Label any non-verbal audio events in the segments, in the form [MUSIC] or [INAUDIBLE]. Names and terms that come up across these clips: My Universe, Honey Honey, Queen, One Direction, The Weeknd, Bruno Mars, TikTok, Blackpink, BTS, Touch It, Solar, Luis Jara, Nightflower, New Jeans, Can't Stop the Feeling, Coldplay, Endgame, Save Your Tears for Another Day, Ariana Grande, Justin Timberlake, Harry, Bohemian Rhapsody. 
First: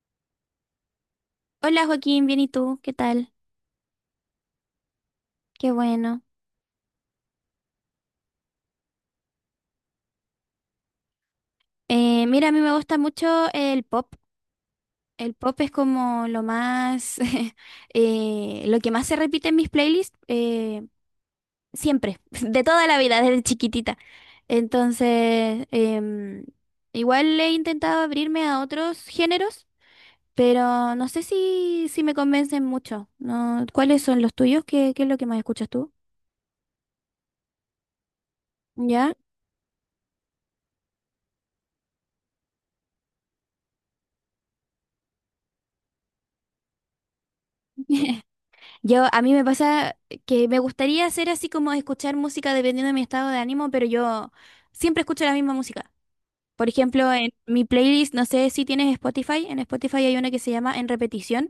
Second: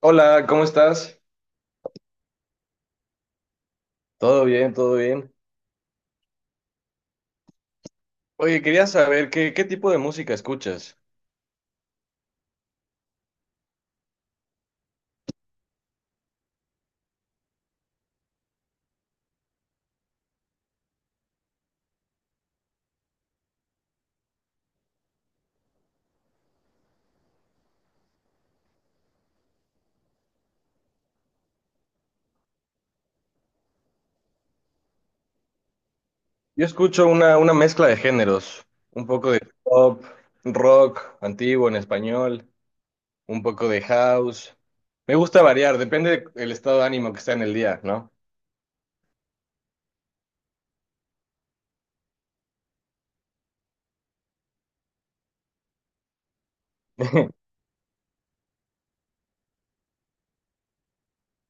Hola, ¿cómo estás? Hola Joaquín, bien, ¿y tú? ¿Qué tal? Todo bien, todo bien. Qué bueno. Oye, quería saber qué tipo de música escuchas. Mira, a mí me gusta mucho el pop. El pop es como lo más, [LAUGHS] lo que más se repite en mis playlists, siempre, [LAUGHS] de toda la vida, desde chiquitita. Entonces, igual he intentado abrirme a otros géneros, pero no sé si me convencen mucho, ¿no? ¿Cuáles son los tuyos? ¿Qué es lo que más escuchas tú? Yo escucho una mezcla de géneros, un ¿Ya? poco de pop, rock, antiguo en español, un poco de house. Me gusta variar, depende del estado de ánimo que está en el día, ¿no? [LAUGHS] A mí me pasa que me gustaría hacer así como escuchar música dependiendo de mi estado de ánimo, pero yo siempre escucho la misma música. Por [LAUGHS] ejemplo, Te en mi playlist, no sé si tienes Spotify, en Spotify hay una que se llama En repetición,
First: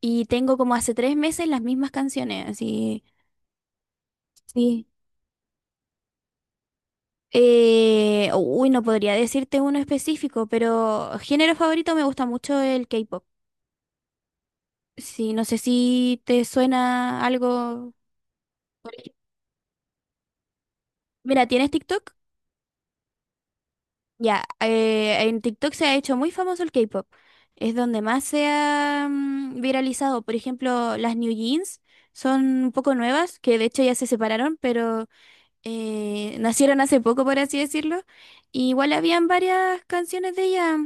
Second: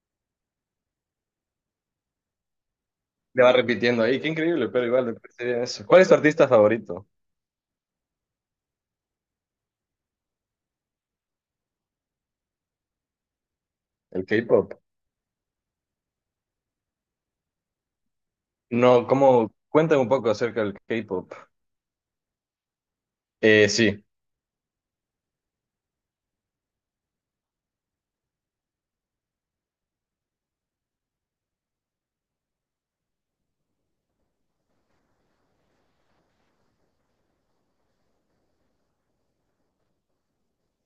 y tengo como hace tres meses las mismas canciones, así, va repitiendo ahí, qué increíble, sí. pero igual me parece bien eso. ¿Cuál es tu artista favorito? Uy, no podría decirte uno específico, pero género favorito, me gusta mucho el K-pop. ¿El K-pop? Sí, no sé si te suena algo. No, ¿cómo? Cuéntame un poco acerca del K-pop. Mira, ¿tienes TikTok? Sí. Ya, en TikTok se ha hecho muy famoso el K-pop. Es donde más se ha viralizado. Por ejemplo, las New Jeans son un poco nuevas, que de hecho ya se separaron, pero nacieron hace poco, por así decirlo. Y igual habían varias canciones de ellas,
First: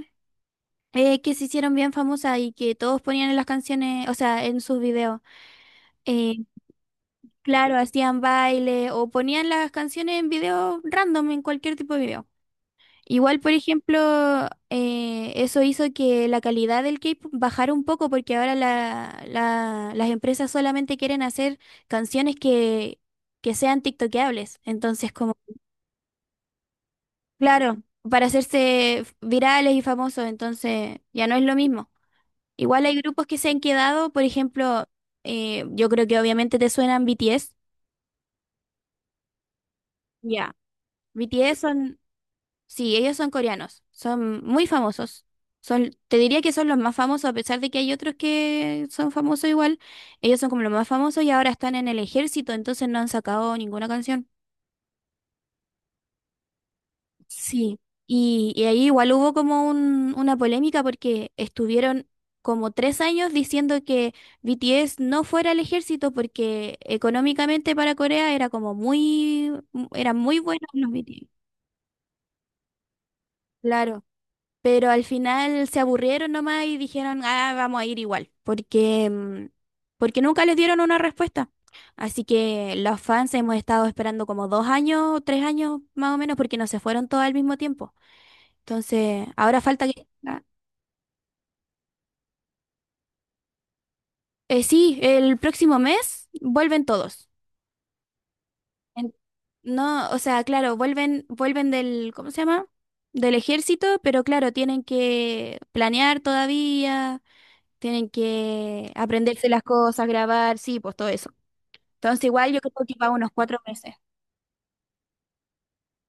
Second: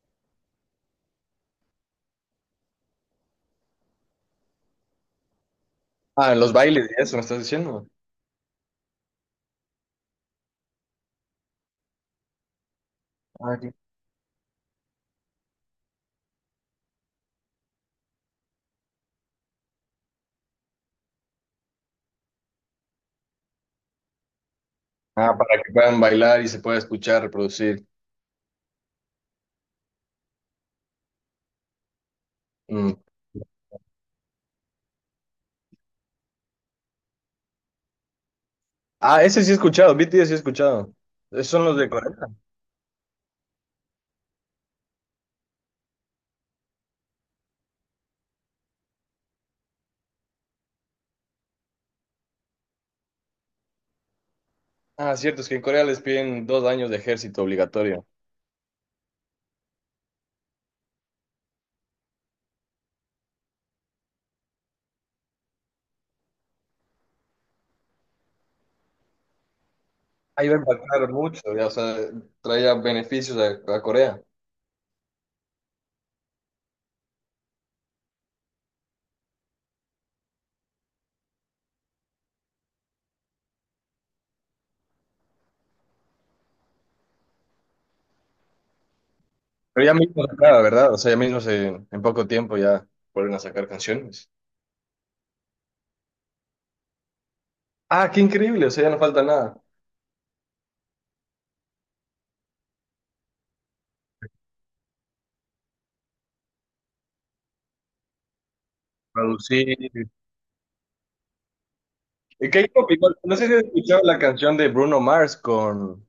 que se hicieron bien famosas y que todos ponían en las canciones, o sea, en sus videos. Ah, Eh, los bailes y eso, ¿me estás claro, diciendo? hacían baile o ponían las canciones en videos random, en cualquier tipo de video. Igual, por ejemplo, eso hizo que la calidad del K-pop bajara un poco porque ahora las empresas solamente quieren hacer canciones que sean tiktokeables. Entonces, Ah, como, para que puedan bailar y se pueda escuchar, claro, reproducir. para hacerse virales y famosos, entonces ya no es lo mismo. Igual hay Mm. grupos que se han quedado, por ejemplo, yo creo que obviamente te suenan BTS. Ah, ese sí he escuchado, BTS sí he Ya. escuchado. Esos BTS son los de son... Corea. Sí, ellos son coreanos, son muy famosos. Son, te diría que son los más famosos, a pesar de que hay otros que son famosos igual. Ellos son como los más famosos y ahora están en el ejército, entonces no han sacado ninguna canción. Ah, cierto, es que en Corea les piden 2 años de ejército Sí, obligatorio. y ahí igual hubo como una polémica porque estuvieron como tres años diciendo que BTS no fuera al ejército porque económicamente para Corea era como muy, era muy Ahí va a bueno los impactar BTS. mucho, ya, o sea, traía beneficios a Claro. Corea. Pero al final se aburrieron nomás y dijeron, ah, vamos a ir igual, porque, porque nunca les dieron una respuesta. Así que los fans hemos estado esperando como dos años, tres años más o menos, porque no se fueron todos al mismo tiempo. Entonces, ahora falta Pero ya que... mismo se ah, acaba, ¿verdad? O sea, ya mismo en poco tiempo ya vuelven a sacar canciones. Sí, el próximo mes vuelven todos. Ah, qué increíble, o sea, ya no En- falta nada. No, o sea, claro, vuelven, vuelven del, ¿cómo se llama? Del ejército, pero claro, tienen que planear todavía. Tienen que aprenderse las Producir. cosas, grabar, sí, pues todo eso. Entonces, Y igual yo creo K-pop que va unos no sé si cuatro has meses. escuchado la canción de Bruno Mars con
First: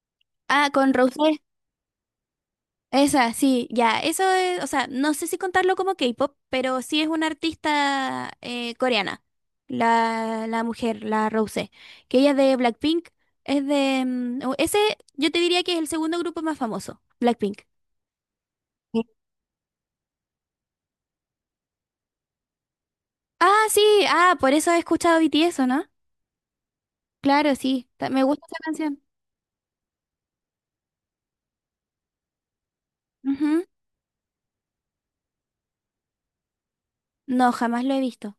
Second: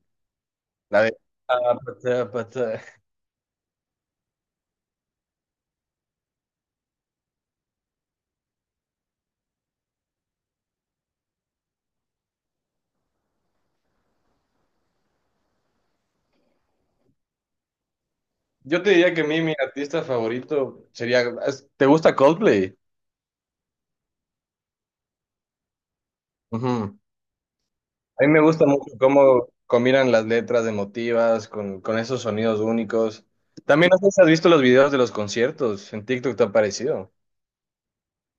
Ah, con la de... Rosé. Ah, pata, pata. Esa, sí, ya. Eso es, o sea, no sé si contarlo como K-pop, pero sí es una artista coreana. La mujer, la Rosé. Que ella es de Blackpink. Es de... yo te diría que es el segundo grupo más famoso, Blackpink. Yo te Sí. diría que a mí mi artista favorito sería... ¿Te gusta Coldplay? Ah, sí, ah, por eso he escuchado BTS, ¿o no? Ujú. Claro, sí. Me A mí me gusta esa gusta mucho canción. cómo combinan las letras emotivas con esos sonidos únicos. Ujú. También no sé si has visto los videos de los conciertos. En TikTok te ha parecido. No, jamás lo he visto.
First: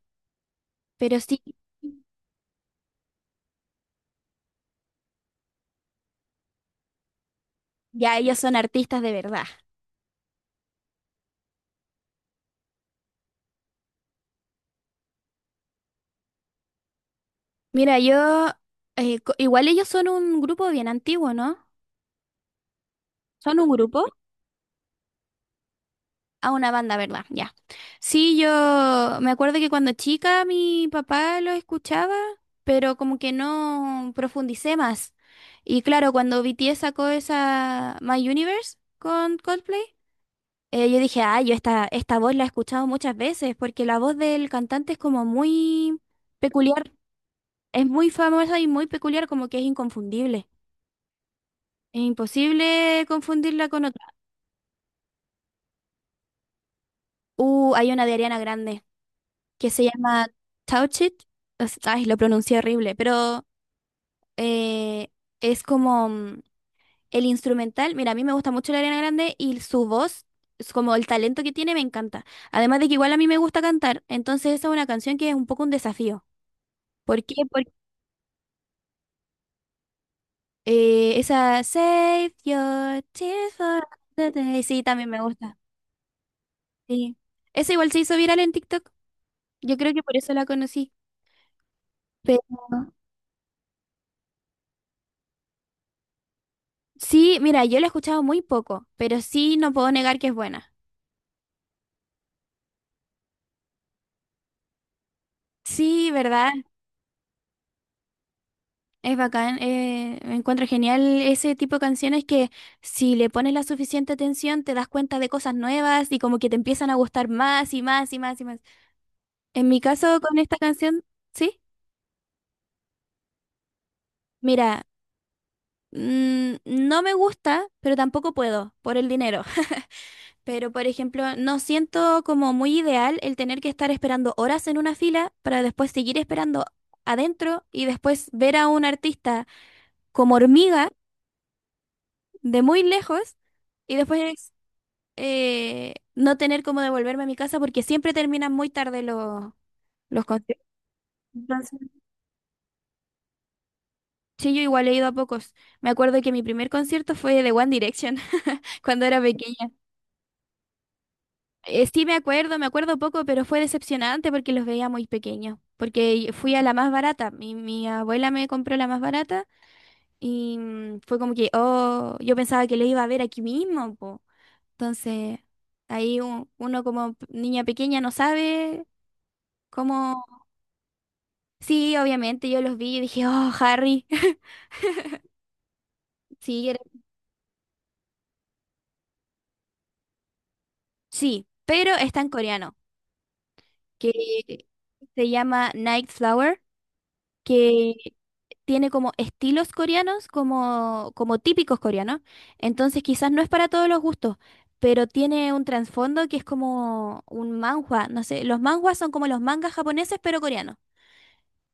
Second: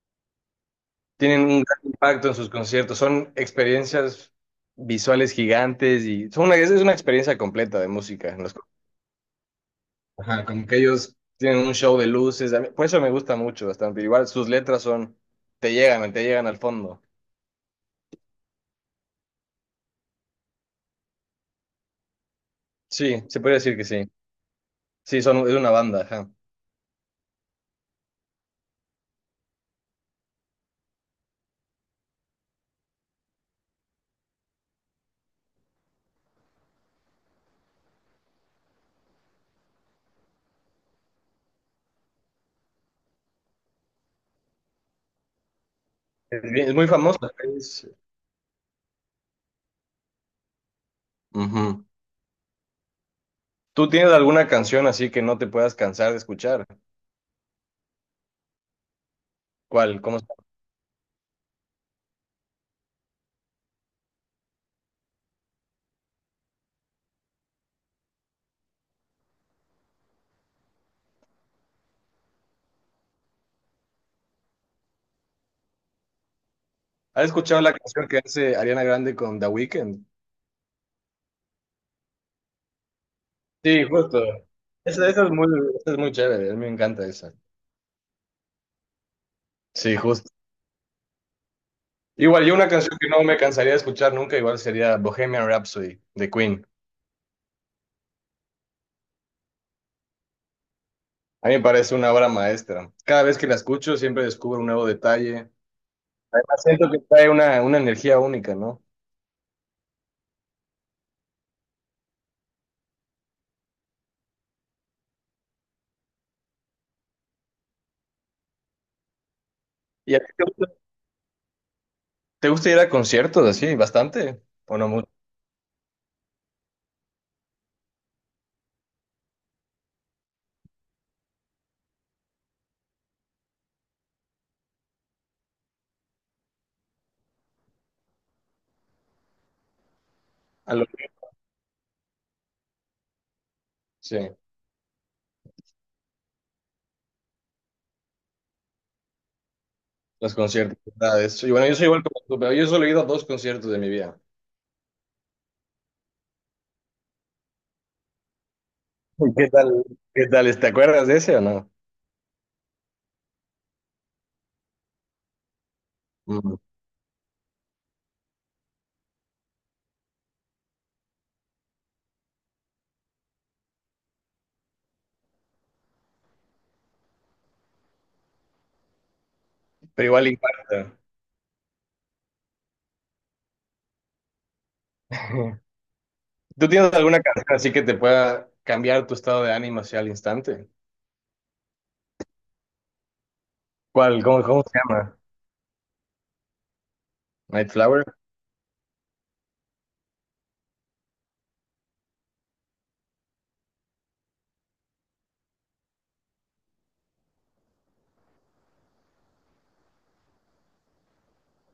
Pero sí, Tienen un gran impacto en sus conciertos. Son experiencias visuales gigantes y son una, es una experiencia completa de ya música. ellos son artistas de verdad. Ajá, como que ellos tienen un show de luces. A mí- por eso me gusta mucho bastante. Igual sus letras son... Te llegan al fondo. Mira, yo, igual ellos son un grupo bien antiguo, ¿no? Sí, se puede Son un decir que sí. grupo, Sí, son, es una banda, ajá. a una banda, ¿verdad? Ya. Sí, yo me acuerdo que cuando chica mi papá lo escuchaba, pero como que no profundicé más. Y claro, cuando BTS sacó esa My Universe con Coldplay, yo dije, ah, yo esta voz la he escuchado muchas veces, porque la voz del cantante es como muy Es, bien- es muy peculiar. famosa. Es es- muy famosa y muy peculiar, como que es inconfundible. Ujú. Es imposible confundirla con ¿Tú otra. tienes alguna canción así que no te puedas cansar de escuchar? Hay una de Ariana Grande que se ¿Cuál? ¿Cómo se- llama Touch It. Es... ay, lo pronuncié horrible, pero eh, es como el instrumental. Mira, a mí me gusta mucho la Ariana Grande y su voz, es como el talento que tiene, me encanta. Además de que igual a mí me gusta cantar, entonces esa es una canción que es un poco un desafío. ¿Por ¿Has qué? escuchado Porque la canción que hace Ariana Grande con The Weeknd? Esa Save Your Tears Sí, for justo. Another Day, sí, Esa, también me esa es muy, gusta. esa es muy chévere, a mí me encanta Sí. esa. Esa igual se hizo viral en TikTok. Yo creo Sí, que por justo. eso la conocí. Pero Igual, yo una canción que no me cansaría de escuchar nunca, igual sería Bohemian Rhapsody de Queen. sí, mira, yo la he escuchado muy poco, pero sí no puedo negar que es buena. A mí me parece una obra maestra. Cada vez que la escucho siempre descubro un nuevo detalle. Sí, ¿verdad? Además, siento que trae una energía única, ¿no? Es bacán. Me encuentro genial ese tipo de canciones que si le pones la suficiente atención te das cuenta de cosas nuevas y como que te empiezan a gustar más y más y más y más. En mi ¿Y a caso ti con te esta gusta, canción, sí, te gusta ir a conciertos así? ¿Bastante? ¿O mira, no mucho? mm, no me gusta, pero tampoco puedo por el dinero. Pero, por ejemplo, no siento como muy ideal el tener que estar esperando horas en una fila para después seguir esperando adentro y después ver a un artista como A lo- hormiga de muy lejos y sí, después no tener como devolverme a mi casa porque siempre terminan muy tarde los los conciertos. conciertos. ¿Verdad? Y bueno, yo Entonces, soy igual como tú, pero yo solo he ido a dos conciertos de mi vida. sí, yo igual he ido a pocos. Me acuerdo que mi primer concierto fue de One Direction [LAUGHS] cuando era ¿Qué pequeña. tal? ¿Te acuerdas de ese o no? Sí, me acuerdo poco, pero fue decepcionante porque los veía muy pequeños. Porque fui Mm, a la más barata. Mi abuela me compró la más barata y fue como que, oh, yo pensaba que lo iba a ver aquí mismo, po. Entonces, ahí uno como niña pequeña no sabe pero cómo. igual impacta. Sí, obviamente yo los vi y dije, oh, Harry. [LAUGHS] [LAUGHS] ¿Tú Sí, tienes alguna canción así que te pueda cambiar tu estado de ánimo hacia el instante? sí, pero está en coreano, ¿Cuál? ¿Cómo que se llama? se llama Nightflower, que ¿Nightflower? tiene como estilos coreanos, como, como típicos coreanos. Entonces quizás no es para todos los gustos, pero tiene un trasfondo que es como un manhwa. No sé, los manhwas son como los mangas japoneses, pero coreanos.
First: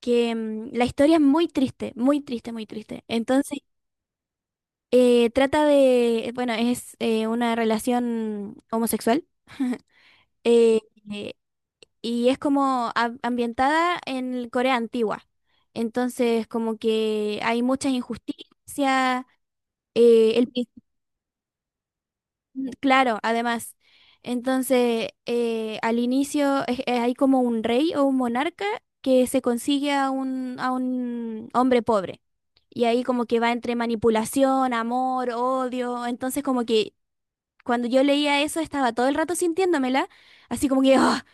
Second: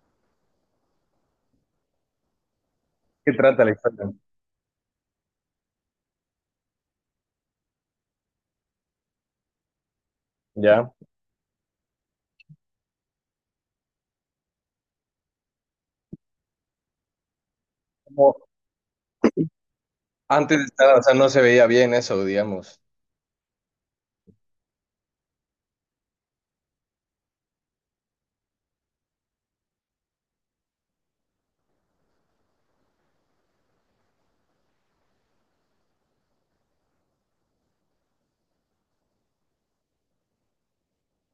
Que la historia es muy triste, muy triste, muy triste. ¿Qué Entonces trata la historia? Bueno, es una relación homosexual, eh, ¿Ya? eh, y es como ambientada en Corea antigua. Entonces como que hay muchas Como injusticias. Eh, el antes de prin- estar, o sea, no se veía bien eso, digamos. claro, además. Entonces, al inicio hay como un rey o un monarca que se consigue a a un hombre pobre. Y ahí como que va entre manipulación, amor, odio. Entonces como que cuando yo leía eso estaba todo el rato sintiéndomela, así como que, [LAUGHS] ¡ah!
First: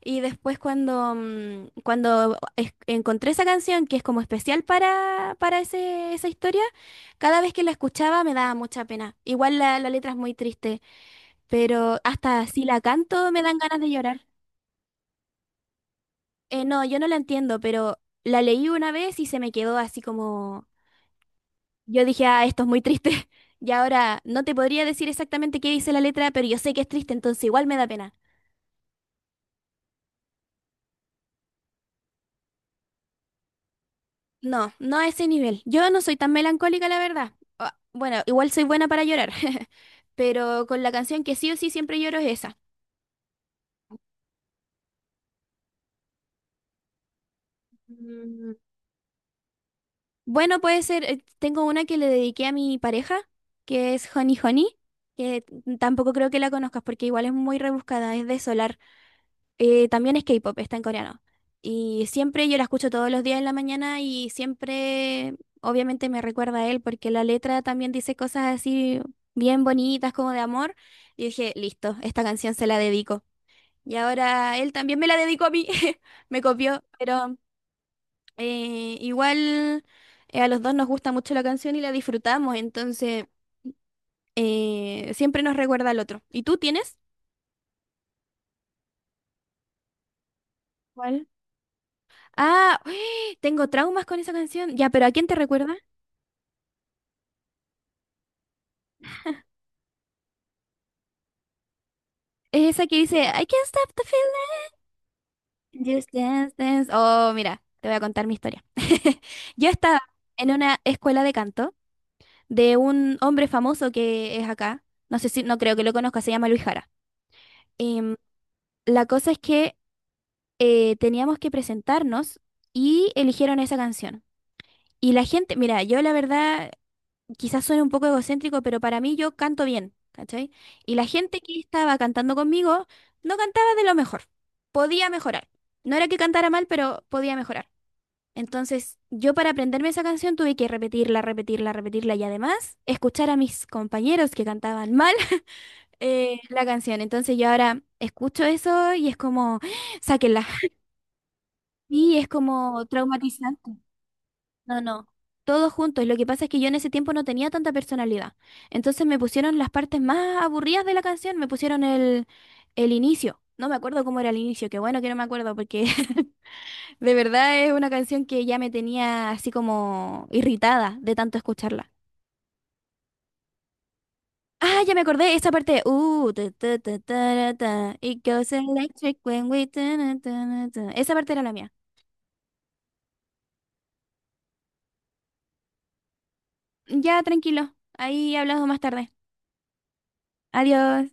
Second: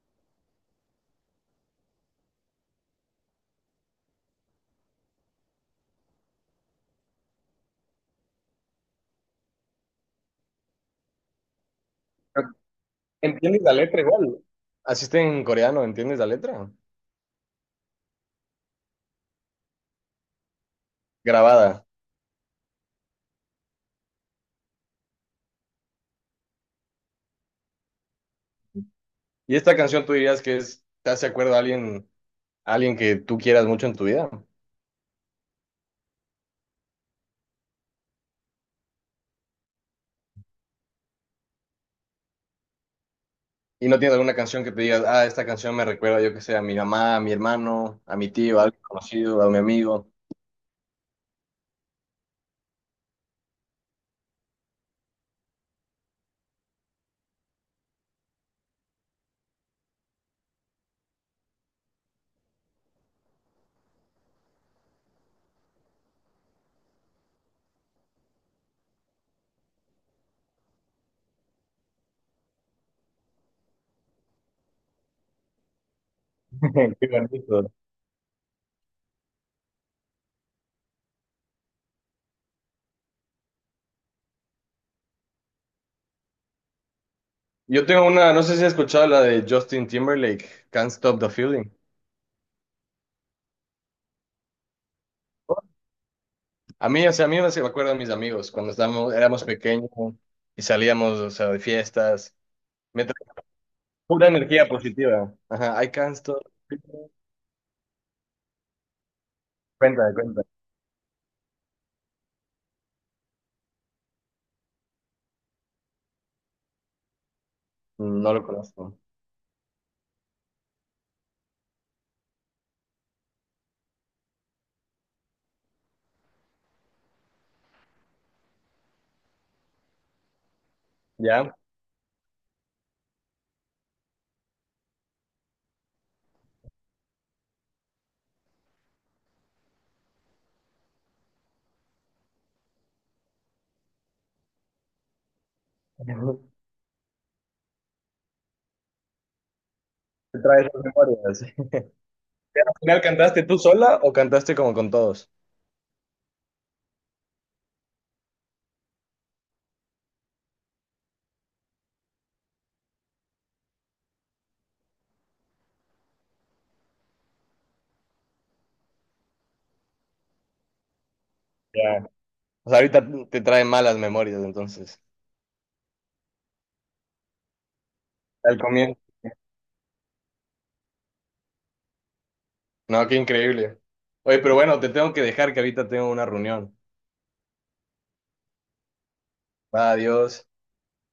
Y después cuando, cuando encontré esa canción, que es como especial para esa historia, cada vez que la escuchaba me daba mucha pena. Igual la letra es muy triste, pero hasta Pero si la canto me dan ¿Entiendes la ganas de letra llorar. igual? Así está en coreano, ¿entiendes la letra? No, yo no la entiendo, pero la leí una vez y se me quedó así como... Grabada. Yo dije, ah, esto es muy triste. [LAUGHS] Y ahora no te podría decir exactamente qué dice la letra, pero yo sé que es triste, entonces igual me da pena. Y esta canción tú dirías que es, te hace acuerdo a alguien que tú quieras mucho en tu vida. No, no a ese nivel. Yo no soy tan melancólica, la verdad. Ah, bueno, igual soy buena para llorar, [LAUGHS] pero con la canción que sí o sí siempre lloro es esa. Y no tienes alguna canción que te digas, ah, esta canción me recuerda, yo que sé, a mi mamá, a mi hermano, a mi Mm, tío, a alguien conocido, a mi amigo. bueno, puede ser, tengo una que le dediqué a mi pareja, que es Honey Honey, que tampoco creo que la conozcas porque igual es muy rebuscada, es de Solar. También es K-pop, está en coreano. Y siempre yo la escucho todos los días en la mañana y siempre, obviamente, me recuerda a él porque la letra también dice cosas así bien bonitas, como de amor. Y dije, listo, esta canción se la dedico. Y ahora él también me la dedicó a mí, [LAUGHS] me copió, [LAUGHS] Qué pero bonito. Igual a los dos nos gusta mucho la canción y la disfrutamos, entonces siempre nos recuerda al otro. ¿Y tú tienes? Yo tengo una, no sé si has escuchado la de Justin Timberlake, Can't Stop ¿Cuál? the Feeling. Ah, [GASPS] tengo traumas con esa canción. Ya, pero ¿a quién te recuerda? A mí, o sea, a mí me se me acuerdan mis amigos cuando estábamos, éramos pequeños y salíamos, o sea, de fiestas. Es esa que Me trae dice, I can't stop the pura feeling, energía positiva. Ajá, I just can't stop. dance, dance. Oh, mira, te voy a contar mi historia. [LAUGHS] Yo estaba Cuenta, cuenta. en una escuela de canto de un hombre famoso que es acá. No sé si... no creo que lo conozca, se llama Luis Jara. Em, No lo conozco. la cosa es que teníamos que presentarnos y eligieron esa canción. Y la gente, mira, yo la verdad quizás suene un poco egocéntrico, pero para mí yo canto bien, ¿cachai? Y la gente ¿Ya? que estaba cantando conmigo no cantaba de lo mejor, podía mejorar. No era que cantara mal, pero podía mejorar. Entonces, yo para aprenderme esa canción tuve que repetirla, repetirla, repetirla y además escuchar a mis compañeros que cantaban mal [LAUGHS] [LAUGHS] la canción. Entonces, yo ahora escucho eso y es como, [GASPS] ¿Te sáquenla. traes esas memorias? Y es ¿Al como final cantaste tú traumatizante. sola o cantaste como No, con no, todos? todos juntos. Lo que pasa es que yo en ese tiempo no tenía tanta personalidad. Entonces me pusieron las partes más aburridas de la canción, me pusieron el inicio. No me acuerdo cómo era el inicio, qué bueno que no me acuerdo porque [LAUGHS] de verdad es una canción que ya me tenía así como irritada de tanto escucharla. Ya. O sea, ahorita te trae malas memorias, Ah, ya entonces. me acordé, esa parte. Ta, ta, ta, ta, ta, It goes Al comienzo. electric when we ta, na, ta, na, ta. Esa parte era la mía. No, qué increíble. Oye, pero bueno, te tengo que dejar que ahorita tengo una reunión. Ya, tranquilo. Ahí hablamos más tarde. Va, adiós. Adiós.